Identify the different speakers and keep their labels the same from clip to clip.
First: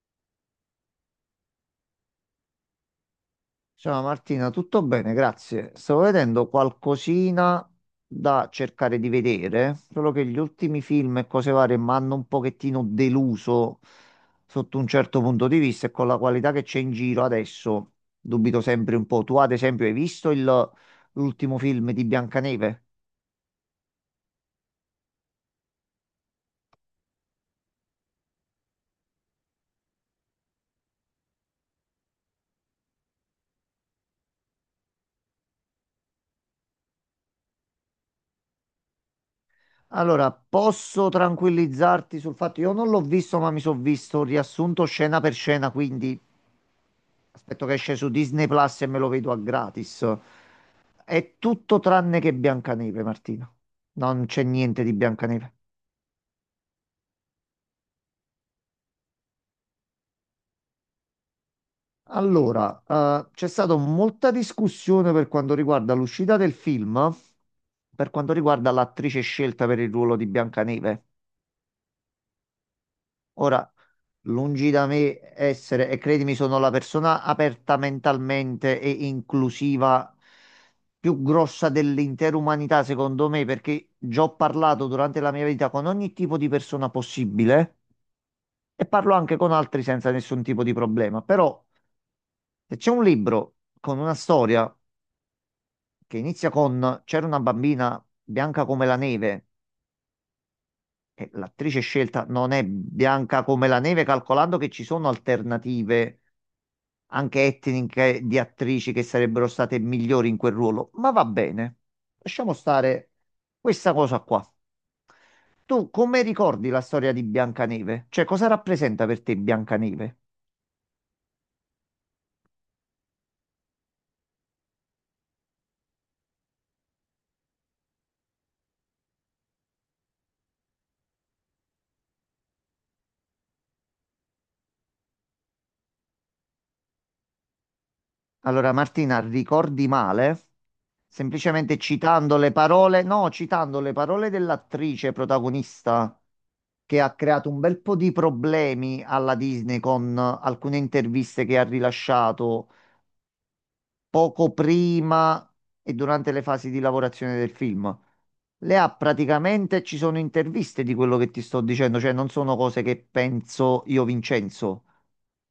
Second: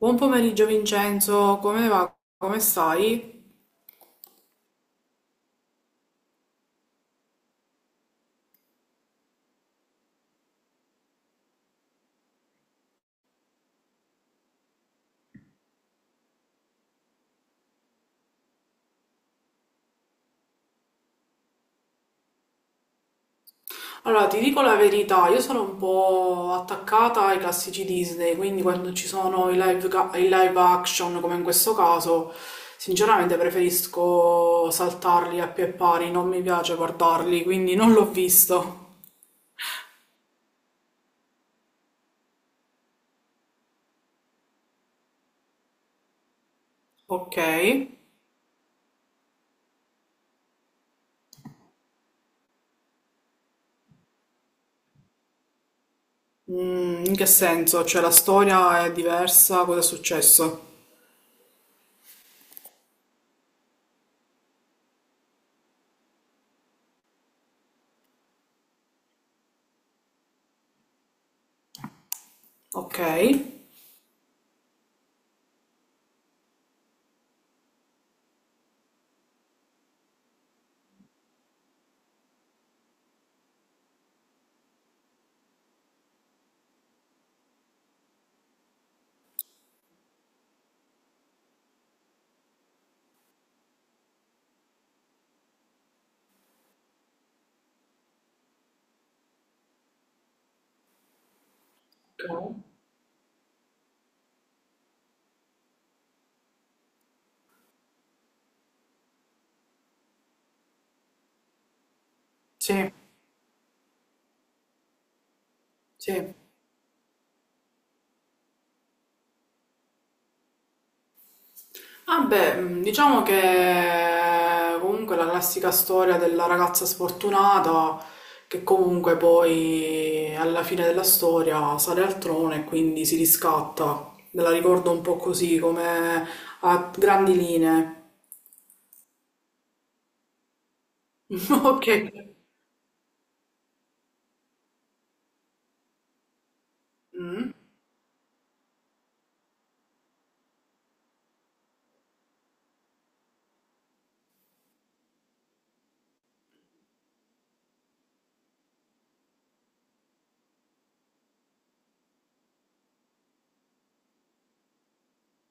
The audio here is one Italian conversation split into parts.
Speaker 1: Buon pomeriggio Vincenzo, come va? Come stai?
Speaker 2: Ciao Martina, tutto bene, grazie. Stavo vedendo qualcosina da cercare di vedere, solo che gli ultimi film e cose varie mi hanno un pochettino deluso sotto un certo punto di vista e con la qualità che c'è in giro adesso dubito sempre un po'. Tu ad esempio hai visto l'ultimo film di Biancaneve?
Speaker 1: Allora, ti dico la verità, io sono un po' attaccata ai classici Disney, quindi quando ci sono i live, i live action, come in questo caso, sinceramente preferisco saltarli a pie pari, non mi piace guardarli, quindi non l'ho visto.
Speaker 2: Allora, posso tranquillizzarti sul fatto, io non l'ho visto, ma mi sono visto riassunto scena per scena, quindi
Speaker 1: Ok.
Speaker 2: aspetto che esce su Disney Plus e me lo vedo a gratis. È tutto tranne che Biancaneve, Martina. Non c'è niente di Biancaneve.
Speaker 1: Mm, in che senso? Cioè la storia è diversa, cosa è successo?
Speaker 2: Allora, c'è stata molta discussione per quanto riguarda l'uscita del film, per quanto riguarda l'attrice scelta per il ruolo di Biancaneve.
Speaker 1: Ok.
Speaker 2: Ora, lungi da me essere, e credimi, sono la persona aperta mentalmente e inclusiva più grossa dell'intera umanità, secondo me, perché già ho parlato durante la mia vita con ogni tipo di persona possibile e parlo anche con altri senza nessun tipo di problema. Però, se c'è un libro con una storia che inizia con «C'era una bambina bianca come la neve», e l'attrice scelta non
Speaker 1: Ok.
Speaker 2: è bianca come la neve, calcolando che ci sono alternative anche etniche di attrici che sarebbero state migliori in quel ruolo, ma va bene. Lasciamo
Speaker 1: Sì,
Speaker 2: stare questa cosa qua. Tu come
Speaker 1: sì.
Speaker 2: ricordi la storia di Biancaneve? Cioè, cosa rappresenta per te Biancaneve?
Speaker 1: Ah beh, diciamo che comunque la classica storia della ragazza sfortunata che comunque poi alla fine della storia sale al trono e quindi si riscatta. Me la ricordo un po' così, come a grandi linee.
Speaker 2: Allora, Martina, ricordi male? Semplicemente
Speaker 1: Ok.
Speaker 2: citando le parole, no, citando le parole dell'attrice protagonista che ha creato
Speaker 1: Mm,
Speaker 2: un bel po' di problemi alla Disney con alcune interviste che ha rilasciato poco prima e durante le fasi di lavorazione del film. Le ha praticamente, ci sono interviste di quello che ti sto dicendo, cioè non sono cose che penso io, Vincenzo.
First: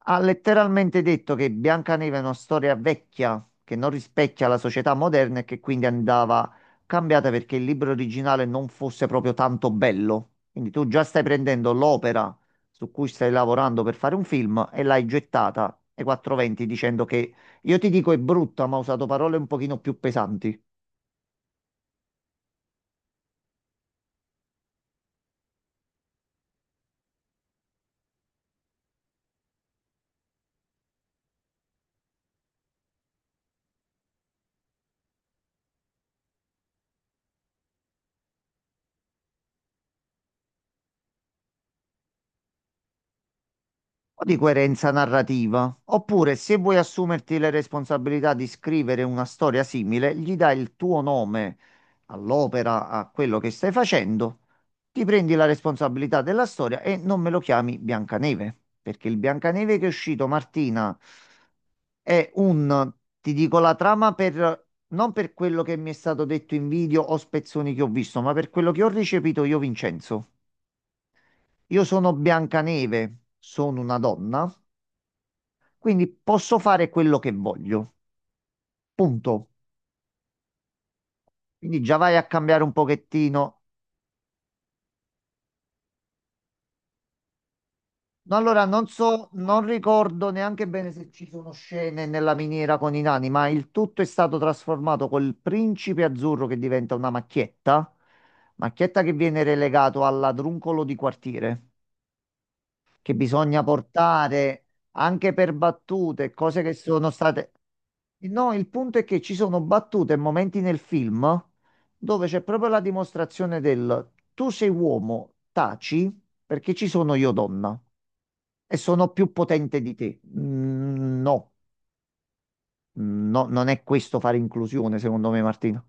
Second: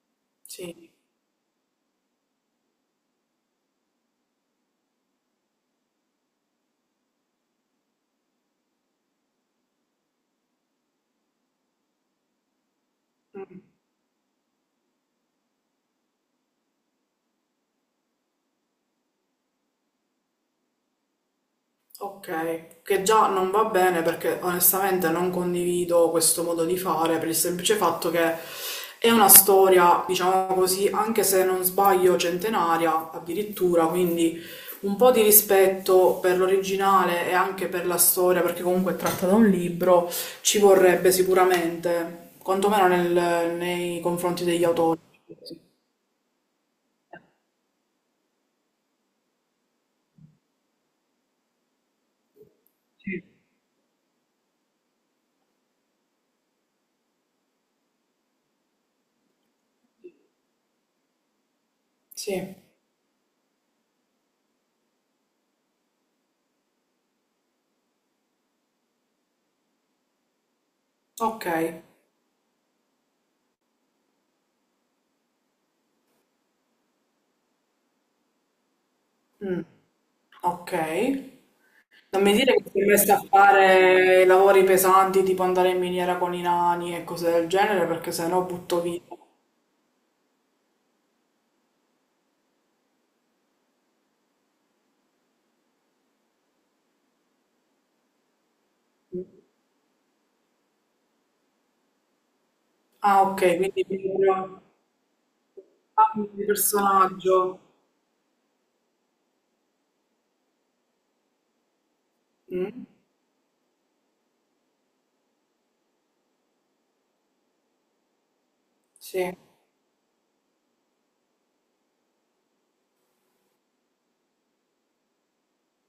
Speaker 2: Ha
Speaker 1: sì.
Speaker 2: letteralmente detto che Biancaneve è una storia vecchia che non rispecchia la società moderna e che quindi andava cambiata perché il libro originale non fosse proprio tanto bello. Quindi tu già stai prendendo l'opera su cui stai
Speaker 1: Mm.
Speaker 2: lavorando per fare un film e l'hai gettata ai 420 dicendo che io ti dico è brutta, ma ho usato parole un pochino più pesanti.
Speaker 1: Ok, che già non va bene perché onestamente non condivido questo modo di fare per il semplice fatto che è una storia, diciamo così, anche se non sbaglio, centenaria addirittura, quindi un po' di rispetto per l'originale e anche per la storia, perché comunque è tratta da un libro, ci vorrebbe sicuramente, quantomeno nei
Speaker 2: Po' di
Speaker 1: confronti degli
Speaker 2: coerenza
Speaker 1: autori.
Speaker 2: narrativa. Oppure, se vuoi assumerti le responsabilità di scrivere una storia simile, gli dai il tuo nome all'opera, a
Speaker 1: Sì,
Speaker 2: quello che stai facendo, ti prendi la responsabilità della storia e non me lo chiami Biancaneve, perché il Biancaneve che è uscito, Martina, è
Speaker 1: sì.
Speaker 2: un, ti dico la trama per... Non per quello che mi è stato detto in video o spezzoni che ho visto, ma per quello che ho ricepito io, Vincenzo.
Speaker 1: Ok.
Speaker 2: Io sono Biancaneve, sono una donna quindi posso fare quello che voglio. Punto.
Speaker 1: Mm, ok.
Speaker 2: Quindi già vai
Speaker 1: Non
Speaker 2: a
Speaker 1: mi dire
Speaker 2: cambiare
Speaker 1: che
Speaker 2: un
Speaker 1: si è messa a
Speaker 2: pochettino.
Speaker 1: fare lavori pesanti tipo andare in miniera con i nani e cose del genere perché
Speaker 2: No,
Speaker 1: sennò
Speaker 2: allora
Speaker 1: butto
Speaker 2: non
Speaker 1: via.
Speaker 2: so, non ricordo neanche bene se ci sono scene nella miniera con i nani, ma il tutto è stato trasformato col principe azzurro che diventa una macchietta, macchietta che viene relegato al ladruncolo di quartiere. Che
Speaker 1: Ah, ok,
Speaker 2: bisogna
Speaker 1: quindi proprio
Speaker 2: portare anche per
Speaker 1: cambio
Speaker 2: battute,
Speaker 1: di
Speaker 2: cose che sono state...
Speaker 1: personaggio.
Speaker 2: No, il punto è che ci sono battute e momenti nel film dove c'è proprio la
Speaker 1: Mm,
Speaker 2: dimostrazione del «tu sei uomo, taci perché ci sono io donna e sono più
Speaker 1: sì,
Speaker 2: potente di te». Mm, no, no, non è questo fare inclusione, secondo me, Martino.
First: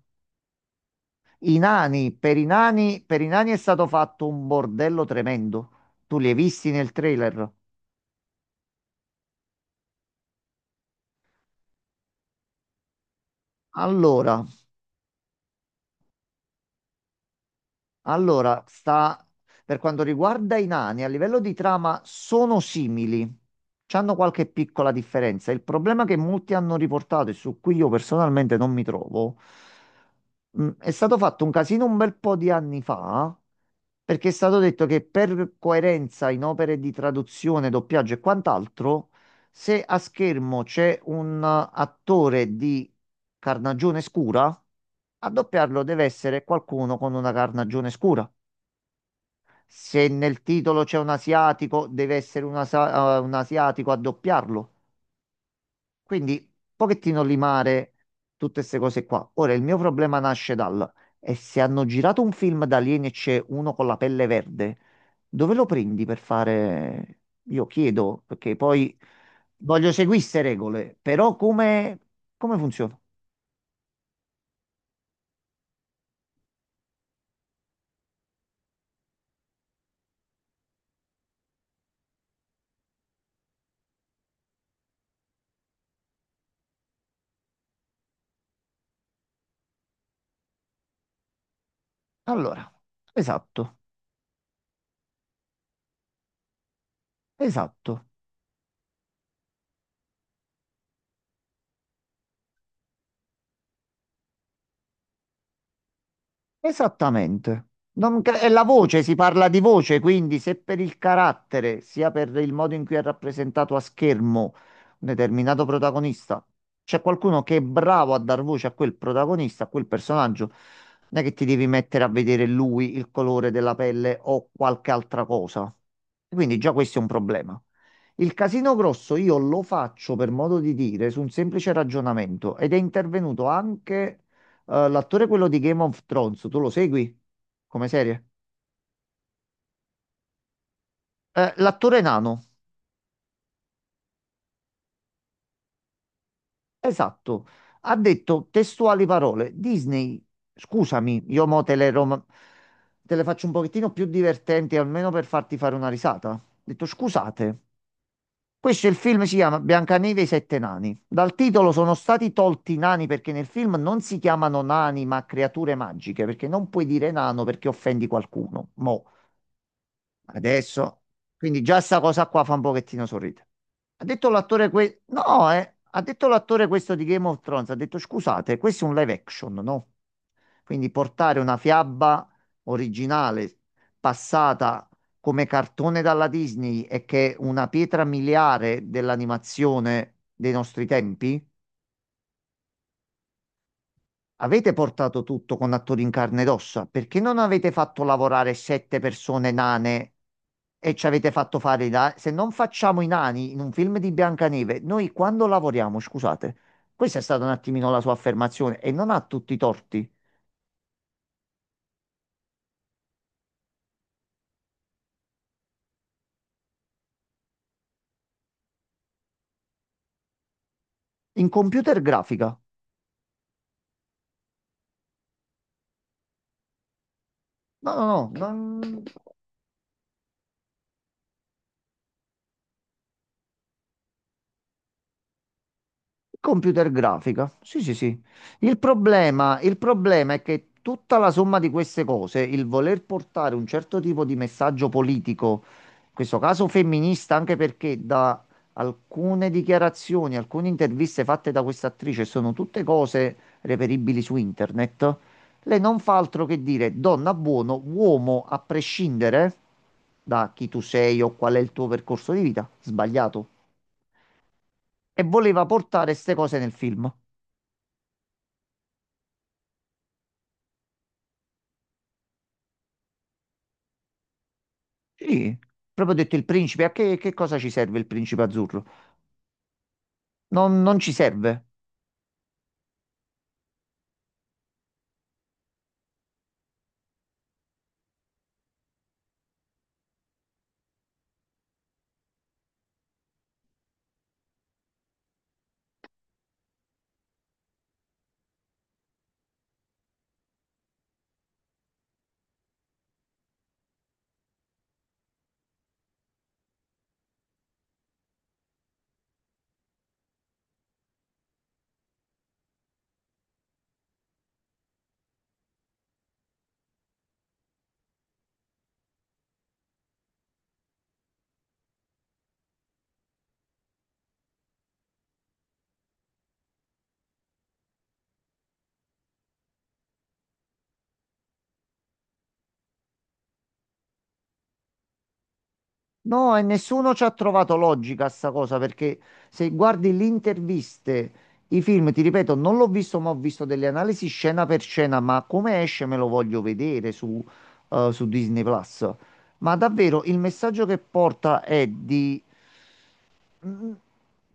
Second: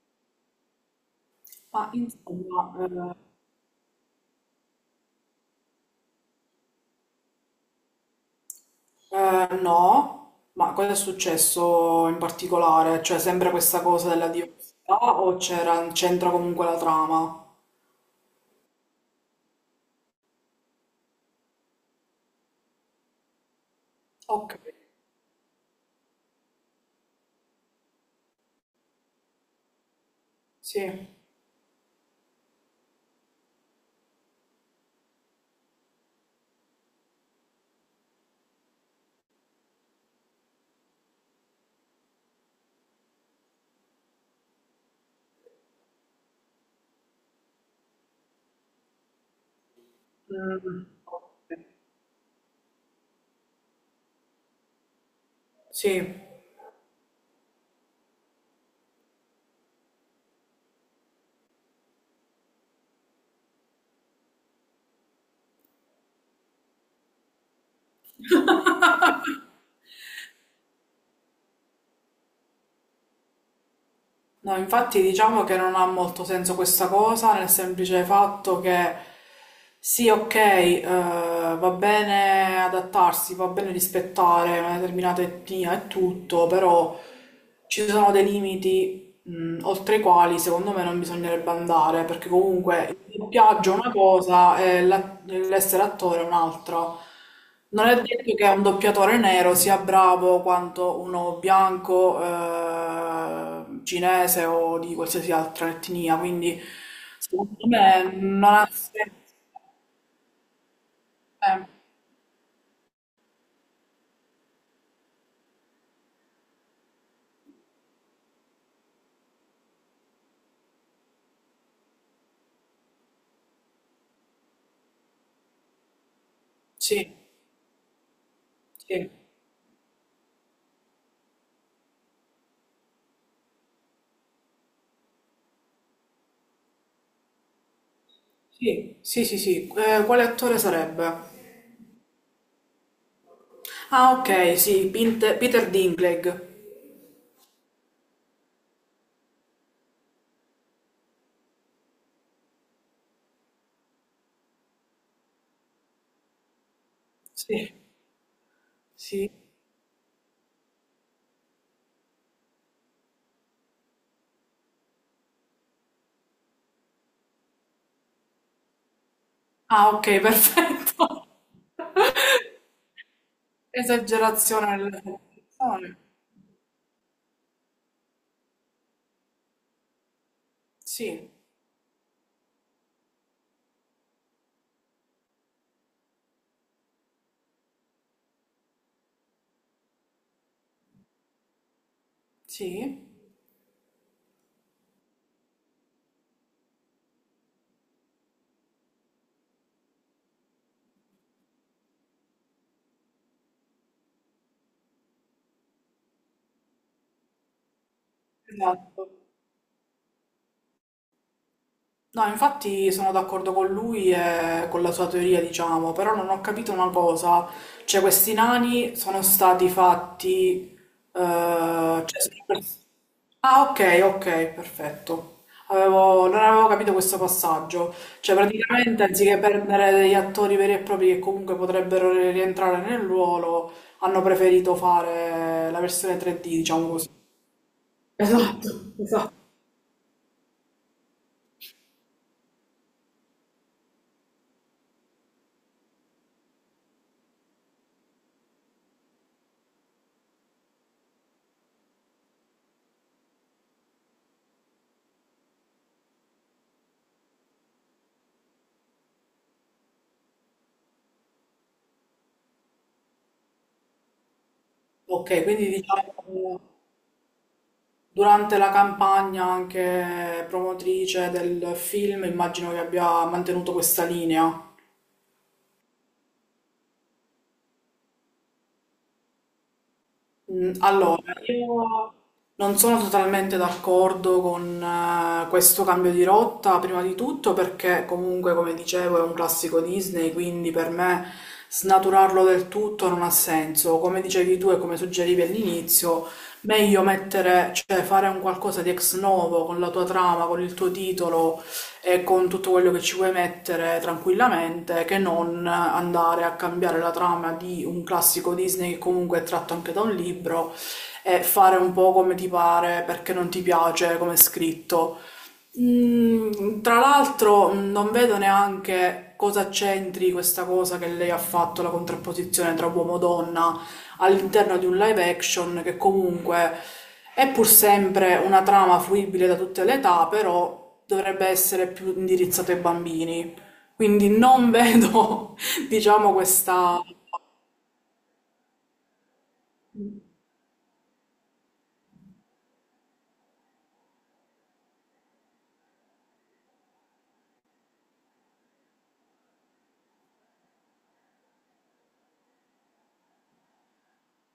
Speaker 2: I
Speaker 1: ma
Speaker 2: nani, per i nani,
Speaker 1: insomma,
Speaker 2: per i nani è stato fatto un bordello tremendo. Tu li hai visti nel trailer?
Speaker 1: no, ma cosa è successo in particolare? Cioè, sempre questa cosa della
Speaker 2: Allora,
Speaker 1: diversità o c'era, c'entra comunque la trama?
Speaker 2: Allora, sta per quanto riguarda i nani, a livello di trama sono simili, c'hanno qualche
Speaker 1: Ok,
Speaker 2: piccola differenza. Il problema che molti hanno riportato e su cui io personalmente non mi trovo, è
Speaker 1: sì.
Speaker 2: stato fatto un casino un bel po' di anni fa, perché è stato detto che per coerenza in opere di traduzione, doppiaggio e quant'altro, se a schermo c'è un attore di carnagione scura, a doppiarlo deve essere qualcuno con una carnagione scura. Se nel titolo
Speaker 1: Mm,
Speaker 2: c'è un
Speaker 1: ok.
Speaker 2: asiatico, deve essere un asiatico a doppiarlo.
Speaker 1: Sì.
Speaker 2: Quindi, un pochettino limare tutte queste cose qua. Ora, il mio problema nasce dal... E se hanno girato un film da alieni e c'è uno con la pelle verde, dove lo prendi per fare... Io chiedo, perché poi voglio seguire queste regole, però come, come funziona?
Speaker 1: No, infatti diciamo che non ha molto senso questa cosa, nel semplice fatto che sì, ok, va bene adattarsi, va bene rispettare una determinata etnia e tutto, però ci sono dei limiti, oltre i quali secondo me non bisognerebbe andare, perché
Speaker 2: Allora,
Speaker 1: comunque il doppiaggio è
Speaker 2: esatto,
Speaker 1: una cosa e l'essere attore è un'altra. Non è
Speaker 2: esatto.
Speaker 1: detto che un doppiatore nero sia bravo quanto uno bianco, cinese o di qualsiasi altra etnia, quindi
Speaker 2: Esattamente.
Speaker 1: secondo me
Speaker 2: Non
Speaker 1: non
Speaker 2: è la
Speaker 1: ha
Speaker 2: voce, si
Speaker 1: senso.
Speaker 2: parla di voce, quindi se per il
Speaker 1: Eh,
Speaker 2: carattere, sia per il modo in cui è rappresentato a schermo un determinato protagonista, c'è qualcuno che è bravo a dar voce a quel protagonista, a quel personaggio, non è che ti devi mettere a vedere lui, il colore della pelle o qualche altra cosa. Quindi già questo è un
Speaker 1: sì,
Speaker 2: problema. Il casino
Speaker 1: sì,
Speaker 2: grosso io lo faccio per modo di dire su un semplice ragionamento ed è intervenuto anche l'attore quello di Game of Thrones, tu lo segui come serie?
Speaker 1: sì, sì, sì, sì. Quale attore sarebbe?
Speaker 2: L'attore nano,
Speaker 1: Ah, ok, sì, Peter Dinklage.
Speaker 2: esatto, ha detto testuali parole. Disney, scusami, io mo te le, te le faccio un pochettino più divertenti, almeno per farti fare una risata. Ha detto scusate,
Speaker 1: Sì,
Speaker 2: questo è il film
Speaker 1: sì.
Speaker 2: si chiama Biancaneve e i sette nani. Dal titolo sono stati tolti i nani perché nel film non si chiamano nani ma creature magiche, perché non puoi dire nano perché offendi qualcuno. Mo.
Speaker 1: Ah, ok,
Speaker 2: Adesso,
Speaker 1: perfetto.
Speaker 2: quindi già sta cosa qua fa un pochettino sorridere. Ha detto l'attore
Speaker 1: Esagerazione delle
Speaker 2: que- no, eh.
Speaker 1: proporzioni.
Speaker 2: Ha detto l'attore questo di Game of Thrones, ha detto scusate, questo è un live action, no? Quindi
Speaker 1: Sì,
Speaker 2: portare una fiaba originale passata come cartone dalla Disney e che è una pietra miliare dell'animazione dei nostri tempi.
Speaker 1: sì,
Speaker 2: Avete portato tutto con attori in carne ed ossa, perché non avete fatto lavorare sette persone nane e ci avete fatto fare i nani? Se non facciamo i nani in un film di Biancaneve, noi quando lavoriamo, scusate, questa è stata un attimino la sua affermazione e non
Speaker 1: esatto.
Speaker 2: ha tutti i torti.
Speaker 1: No, infatti sono d'accordo con lui e con la sua teoria, diciamo, però non ho capito una cosa, cioè questi nani sono stati fatti...
Speaker 2: In computer
Speaker 1: cioè,
Speaker 2: grafica,
Speaker 1: ah, ok, ok, perfetto. Non avevo capito questo
Speaker 2: no,
Speaker 1: passaggio,
Speaker 2: no,
Speaker 1: cioè
Speaker 2: no,
Speaker 1: praticamente anziché prendere degli attori veri e propri che comunque potrebbero rientrare nel ruolo, hanno preferito fare la versione 3D, diciamo
Speaker 2: computer
Speaker 1: così.
Speaker 2: grafica, sì, sì, sì.
Speaker 1: Esatto, esatto.
Speaker 2: Il problema è che tutta la somma di queste cose, il voler portare un certo tipo di messaggio politico, in questo caso femminista, anche perché da alcune dichiarazioni, alcune interviste fatte da questa attrice sono tutte cose reperibili su internet, lei non fa altro che dire donna buono, uomo a prescindere da chi tu sei o qual è il tuo percorso di vita, sbagliato. E
Speaker 1: Ok,
Speaker 2: voleva
Speaker 1: quindi
Speaker 2: portare queste cose nel
Speaker 1: diciamo...
Speaker 2: film.
Speaker 1: Durante la campagna anche promotrice del film, immagino che abbia mantenuto questa linea.
Speaker 2: Sì, proprio ho detto il principe, a che cosa ci serve il principe azzurro?
Speaker 1: Mm,
Speaker 2: Non ci
Speaker 1: allora,
Speaker 2: serve.
Speaker 1: io non sono totalmente d'accordo con questo cambio di rotta, prima di tutto perché comunque, come dicevo, è un classico Disney, quindi per me snaturarlo del tutto non ha senso. Come dicevi tu e come suggerivi all'inizio, meglio mettere, cioè fare un qualcosa di ex novo con la tua trama, con il tuo titolo e con tutto quello che ci puoi mettere tranquillamente che non andare a cambiare la trama di un classico Disney che comunque è tratto anche da un libro e fare un po' come ti pare perché non ti piace come è scritto. Mm, tra l'altro mm, non vedo neanche cosa c'entri questa cosa che lei ha fatto, la contrapposizione tra uomo e donna all'interno di un live action che comunque è pur sempre una trama fruibile da tutte le età, però dovrebbe essere più indirizzato ai bambini. Quindi non vedo, diciamo,
Speaker 2: No, e
Speaker 1: questa.
Speaker 2: nessuno ci ha trovato logica a sta cosa, perché se guardi le interviste, i film, ti ripeto, non l'ho visto, ma ho visto delle analisi scena per scena, ma come esce me lo voglio vedere su Disney Plus. Ma davvero il messaggio che porta è di Mm,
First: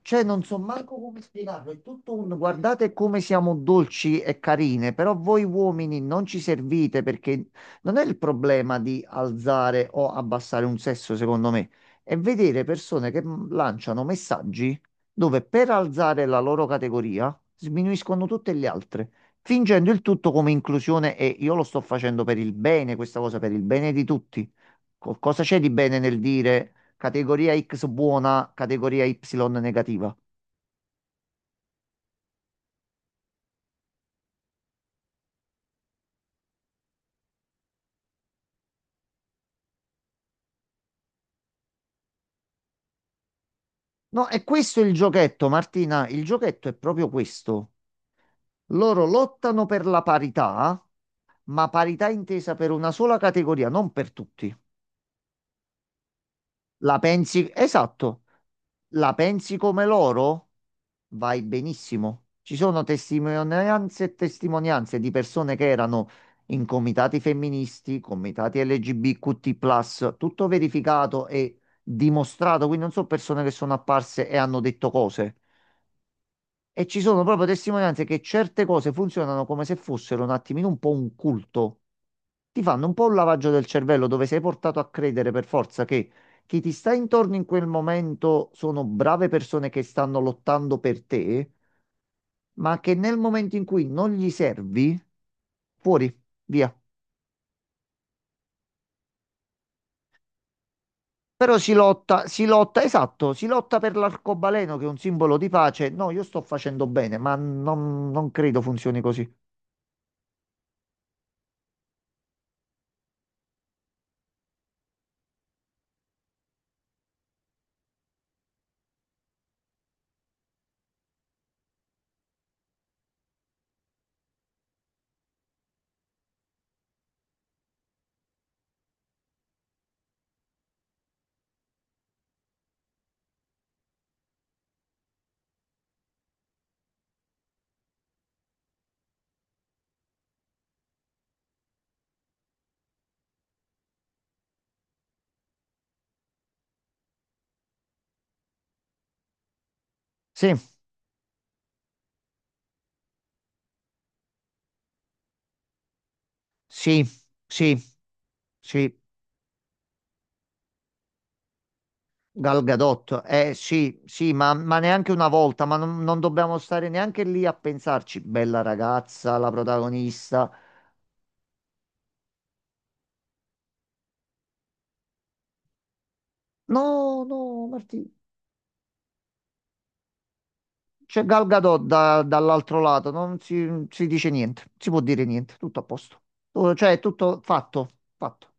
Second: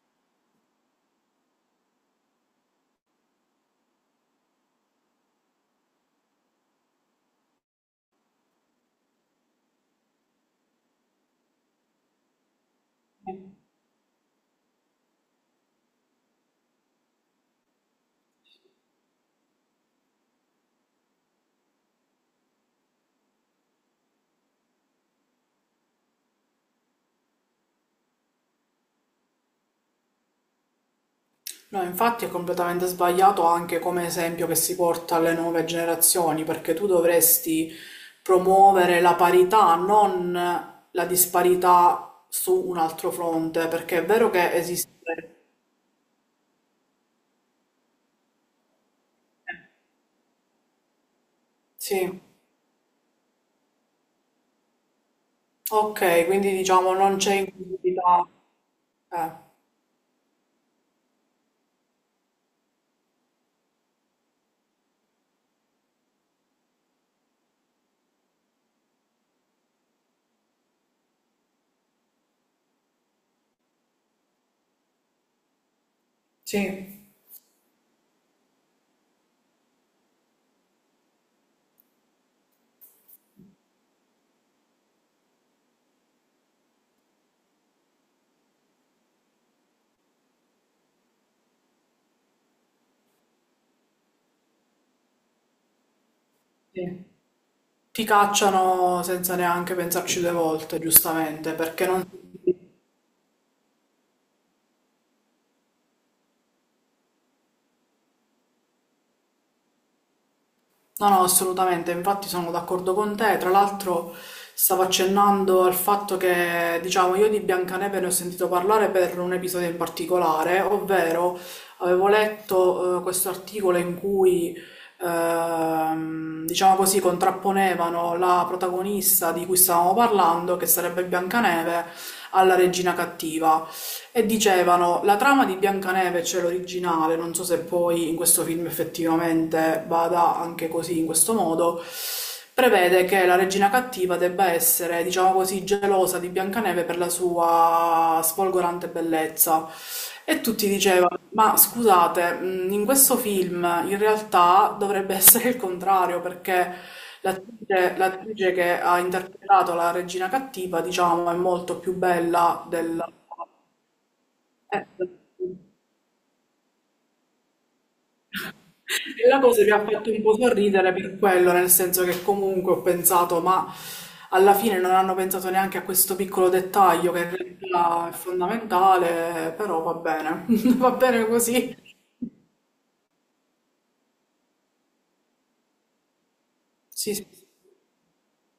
Speaker 2: cioè, non so manco come spiegarlo, è tutto un guardate come siamo dolci e carine, però voi uomini non ci servite perché non è il problema di alzare o abbassare un sesso, secondo me, è vedere persone che lanciano messaggi dove per alzare la loro categoria sminuiscono tutte le altre, fingendo il tutto come inclusione e io lo sto facendo per il bene, questa cosa per il bene di tutti. Cosa c'è di bene nel dire? Categoria X buona, categoria Y negativa.
Speaker 1: No, infatti è completamente sbagliato anche come esempio che si porta alle nuove generazioni, perché tu dovresti promuovere la parità, non la disparità su un altro fronte, perché è
Speaker 2: No,
Speaker 1: vero
Speaker 2: è
Speaker 1: che
Speaker 2: questo
Speaker 1: esiste.
Speaker 2: il giochetto, Martina. Il giochetto è proprio questo. Loro lottano per la parità, ma parità
Speaker 1: Sì,
Speaker 2: intesa per una sola categoria, non per tutti.
Speaker 1: ok, quindi diciamo
Speaker 2: La
Speaker 1: non c'è
Speaker 2: pensi? Esatto.
Speaker 1: inclusività.
Speaker 2: La
Speaker 1: Eh,
Speaker 2: pensi come loro? Vai benissimo. Ci sono testimonianze e testimonianze di persone che erano in comitati femministi, comitati LGBTQ+, tutto verificato e dimostrato, quindi non sono persone che sono apparse e hanno detto cose.
Speaker 1: sì,
Speaker 2: E ci sono proprio testimonianze che certe cose funzionano come se fossero un attimino un po' un culto. Ti fanno un po' un lavaggio del cervello dove sei portato a credere per forza che chi ti sta intorno in quel momento sono brave persone che stanno lottando per te, ma che nel momento in cui non gli servi, fuori, via.
Speaker 1: sì. Ti cacciano senza neanche pensarci due volte, giustamente,
Speaker 2: Però
Speaker 1: perché non...
Speaker 2: si lotta, esatto, si lotta per l'arcobaleno che è un simbolo di pace. No, io sto facendo bene, ma non, non credo funzioni così.
Speaker 1: No, no, assolutamente, infatti sono d'accordo con te. Tra l'altro stavo accennando al fatto che, diciamo, io di Biancaneve ne ho sentito parlare per un episodio in particolare, ovvero avevo letto questo articolo in cui, diciamo così, contrapponevano la protagonista di cui stavamo parlando, che sarebbe Biancaneve, alla regina cattiva. E dicevano, la trama di Biancaneve, c'è l'originale, non so se poi in questo film effettivamente vada anche così, in questo modo, prevede che la regina cattiva debba essere, diciamo così, gelosa di Biancaneve per la sua sfolgorante bellezza. E
Speaker 2: Sì,
Speaker 1: tutti dicevano, ma scusate, in questo film in realtà dovrebbe essere il contrario, perché
Speaker 2: sì, sì.
Speaker 1: l'attrice che
Speaker 2: Sì,
Speaker 1: ha interpretato la regina cattiva, diciamo, è molto più
Speaker 2: Gal
Speaker 1: bella della
Speaker 2: Gadot, eh sì, sì, ma
Speaker 1: eh.
Speaker 2: neanche una volta, ma non dobbiamo stare neanche lì a pensarci, bella
Speaker 1: E
Speaker 2: ragazza,
Speaker 1: la
Speaker 2: la
Speaker 1: cosa mi ha fatto un po'
Speaker 2: protagonista.
Speaker 1: sorridere per quello, nel senso che comunque ho pensato, ma alla fine non hanno pensato neanche a questo piccolo dettaglio che
Speaker 2: No,
Speaker 1: in
Speaker 2: no, Martì,
Speaker 1: realtà è fondamentale, però va bene, va
Speaker 2: c'è
Speaker 1: bene
Speaker 2: Gal
Speaker 1: così.
Speaker 2: Gadot dall'altro lato, non si dice niente, si può dire niente, tutto a posto. Tu- Cioè, è
Speaker 1: Sì, sì.
Speaker 2: tutto fatto, fatto.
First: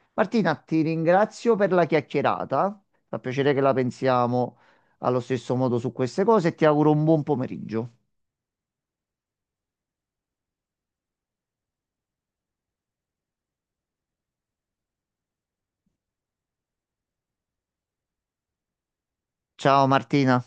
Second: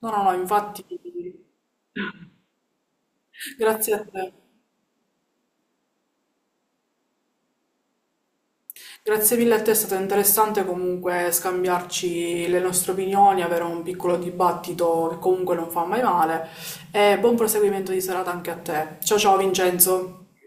Speaker 1: No, no, no,
Speaker 2: Martina, ti
Speaker 1: infatti,
Speaker 2: ringrazio per la chiacchierata, fa piacere che la
Speaker 1: grazie a te.
Speaker 2: pensiamo allo stesso modo su queste cose e ti auguro un buon pomeriggio.
Speaker 1: Grazie mille a te, è stato interessante comunque scambiarci le nostre opinioni, avere un piccolo dibattito che comunque non fa mai male e buon proseguimento di serata anche a te. Ciao ciao
Speaker 2: Ciao
Speaker 1: Vincenzo!
Speaker 2: Martina.